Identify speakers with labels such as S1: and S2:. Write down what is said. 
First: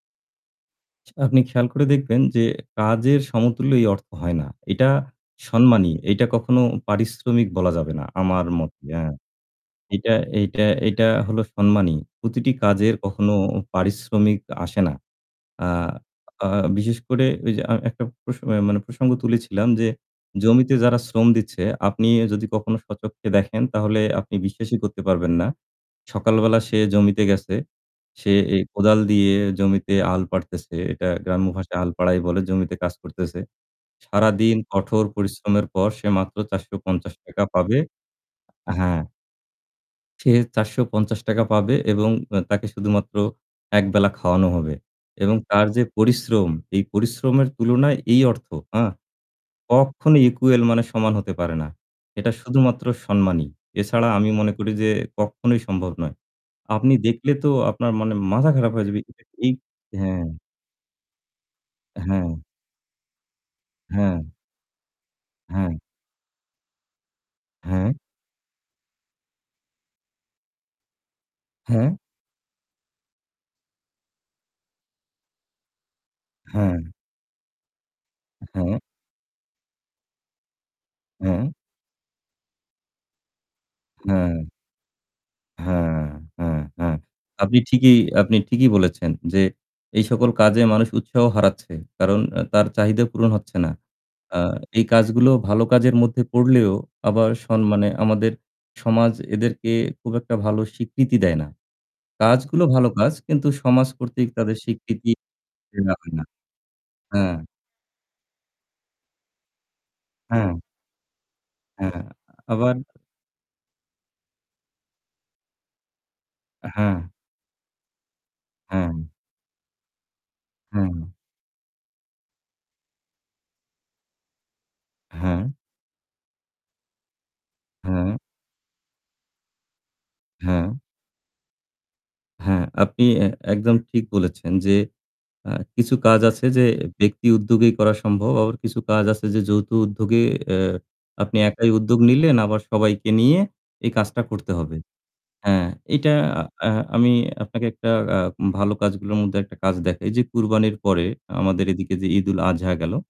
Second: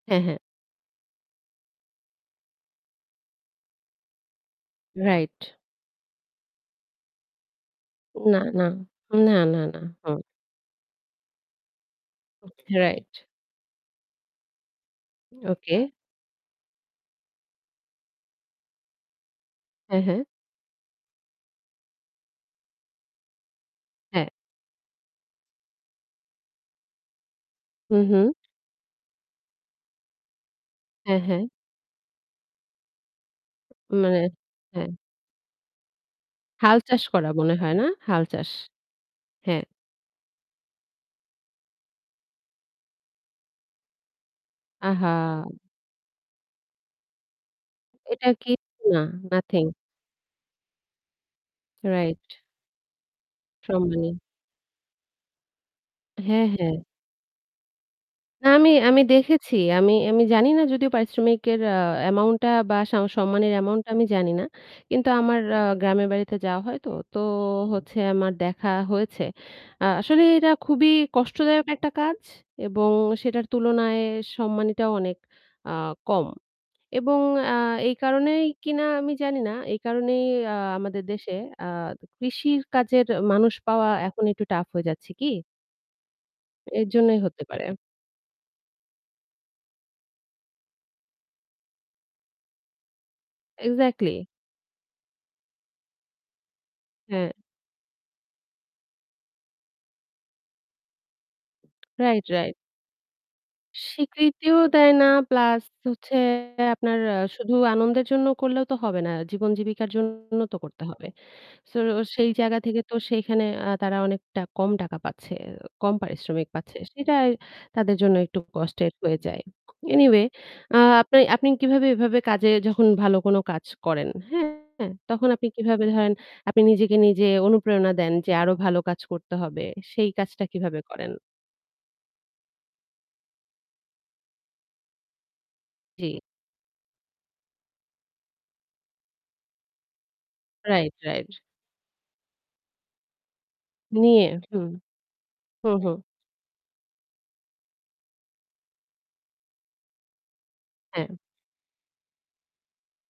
S1: হ্যাঁ, হ্যাঁ।
S2: আপনি খেয়াল করে দেখবেন যে কাজের সমতুল্য এই অর্থ হয় না। এটা
S1: Right.
S2: সম্মানী। এটা কখনো পারিশ্রমিক বলা যাবে না
S1: না,
S2: আমার
S1: না।
S2: মতে। এ
S1: না, না, না। হু।
S2: এটা এটা এটা হলো সম্মানী। প্রতিটি
S1: Okay,
S2: কাজের
S1: right.
S2: কখনো পারিশ্রমিক আসে না। আ
S1: Okay.
S2: আ বিশেষ করে, ঐযে আ একটা প্রস মানে প্রসঙ্গ তুলেছিলাম যে
S1: হ্যাঁ, হ্যাঁ।
S2: জমিতে যারা শ্রম দিচ্ছে আপনি যদি কখনো স্বচক্ষে দেখেন তাহলে
S1: হ্যাঁ।
S2: আপনি বিশ্বাসই করতে পারবেন না। সকালবেলা সে জমিতে গেছে,
S1: হু, হু।
S2: সে এ কোদাল দিয়ে জমিতে হাল পারতেছে। এটা
S1: হ্যাঁ, হ্যাঁ।
S2: গ্রাম্য ভাষায় হাল পারাই বলে। জমিতে কাজ করতেছে।
S1: মানে
S2: সারাদিন
S1: হ্যাঁ।
S2: কঠোর পরিশ্রমের পর সে মাত্র চারশো
S1: হাল চাষ
S2: পঞ্চাশ
S1: করা
S2: টাকা
S1: মনে হয়
S2: পাবে
S1: না? হাল চাষ।
S2: হ্যাঁ
S1: হ্যাঁ।
S2: সে ৳৪৫০ পাবে এবং এ তাকে শুধুমাত্র ১ বেলা খাওয়ানো হবে এবং
S1: আহা!
S2: তার যে পরিশ্রম, এই পরিশ্রমের তুলনায় এই
S1: এটা
S2: অর্থ
S1: কি
S2: হ্যাঁ?
S1: না, nothing.
S2: কখনোই equal মানে সমান হতে পারে না।
S1: Right.
S2: এটা শুধুমাত্র সম্মানী। এছাড়া
S1: সম্মানী।
S2: আমি মনে করি যে কখনোই সম্ভব নয়।
S1: হ্যাঁ, হ্যাঁ।
S2: আপনি দেখলে তো আপনার মানে
S1: না,
S2: মাথা
S1: আমি
S2: খারাপ হয়ে যাবে।
S1: আমি
S2: [unintelligible] এই
S1: দেখেছি। আমি আমি
S2: হ্যাঁ।
S1: জানিনা যদিও পারিশ্রমিকের আ amount
S2: হ্যাঁ।
S1: টা বা স সম্মানির amount টা আমি
S2: হ্যাঁ।
S1: জানিনা। কিন্তু আমার আ
S2: হ্যাঁ।
S1: গ্রামের বাড়িতে যাওয়া হয় তো, তো
S2: হ্যাঁ।
S1: হচ্ছে আমার দেখা হয়েছে। আ আসলে এটা খুবই কষ্টদায়ক একটা
S2: হ্যাঁ।
S1: কাজ এবং সেটার তুলনায় সম্মানীটাও অনেক আ কম।
S2: হ্যাঁ।
S1: এবং আ এই কারণেই
S2: হ্যাঁ।
S1: কিনা আমি জানিনা, এই কারণেই আ আমাদের দেশে
S2: হ্যাঁ।
S1: আ কৃষির কাজের মানুষ পাওয়া এখন
S2: হ্যাঁ।
S1: একটু tough হয়ে যাচ্ছে কি?
S2: হ্যাঁ, হ্যাঁ,
S1: এর
S2: হ্যাঁ।
S1: জন্যই হতে
S2: আপনি
S1: পারে।
S2: ঠিকই আপনি ঠিকই বলেছেন যে এই সকল কাজে মানুষ উৎসাহ হারাচ্ছে কারণ আ তার চাহিদা পূরণ হচ্ছে না।
S1: Exactly!
S2: আ এই কাজগুলো ভালো কাজের মধ্যে পড়লেও আবার
S1: হ্যাঁ।
S2: স মানে আমাদের সমাজ এদেরকে খুব একটা ভালো স্বীকৃতি দেয় না।
S1: Right, right.
S2: কাজগুলো ভালো কাজ কিন্তু সমাজ কর্তৃক তাদের
S1: স্বীকৃতিও দেয় না
S2: স্বীকৃতি
S1: plus হচ্ছে
S2: [unintelligible]
S1: আপনার আ
S2: হ্যাঁ।
S1: শুধু আনন্দের জন্য করলেও তো হবে না, জীবন জীবিকার জন্য তো
S2: হ্যাঁ।
S1: করতে হবে। So
S2: হ্যাঁ।
S1: সেই জায়গা
S2: আবার
S1: থেকে তো সেইখানে আ তারা অনেকটা কম টাকা পাচ্ছে, ও কম পারিশ্রমিক পাচ্ছে।
S2: হ্যাঁ।
S1: সেটা তাদের জন্য একটু
S2: হ্যাঁ।
S1: কষ্টের হয়ে যায়। Anyway আ
S2: হ্যাঁ।
S1: আপনি আপনি কিভাবে এভাবে কাজে যখন ভালো কোনো কাজ করেন, হ্যাঁ তখন আপনি
S2: হ্যাঁ।
S1: কিভাবে ধরেন, আপনি নিজেকে নিজে অনুপ্রেরণা
S2: হ্যাঁ।
S1: দেন যে আরও ভালো কাজ করতে হবে, সেই কাজটা
S2: হ্যাঁ।
S1: কিভাবে করেন?
S2: হ্যাঁ। আপনি এ একদম ঠিক বলেছেন যে আ কিছু কাজ
S1: জি।
S2: আছে যে ব্যক্তি উদ্যোগেই করা সম্ভব। আবার কিছু কাজ আছে যে যৌথ উদ্যোগে,
S1: Right, right.
S2: আপনি একাই উদ্যোগ নিলেন আবার সবাইকে নিয়ে এই কাজটা
S1: নিয়ে,
S2: করতে
S1: হুম।
S2: হবে। হ্যাঁ,
S1: হু, হু।
S2: এটা আ আমি আপনাকে একটা আ ভালো কাজগুলোর মধ্যে একটা কাজ দেখাই। যে কুরবানির পরে
S1: হ্যাঁ।
S2: আমাদের এদিকে যে ঈদুল আজহা গেল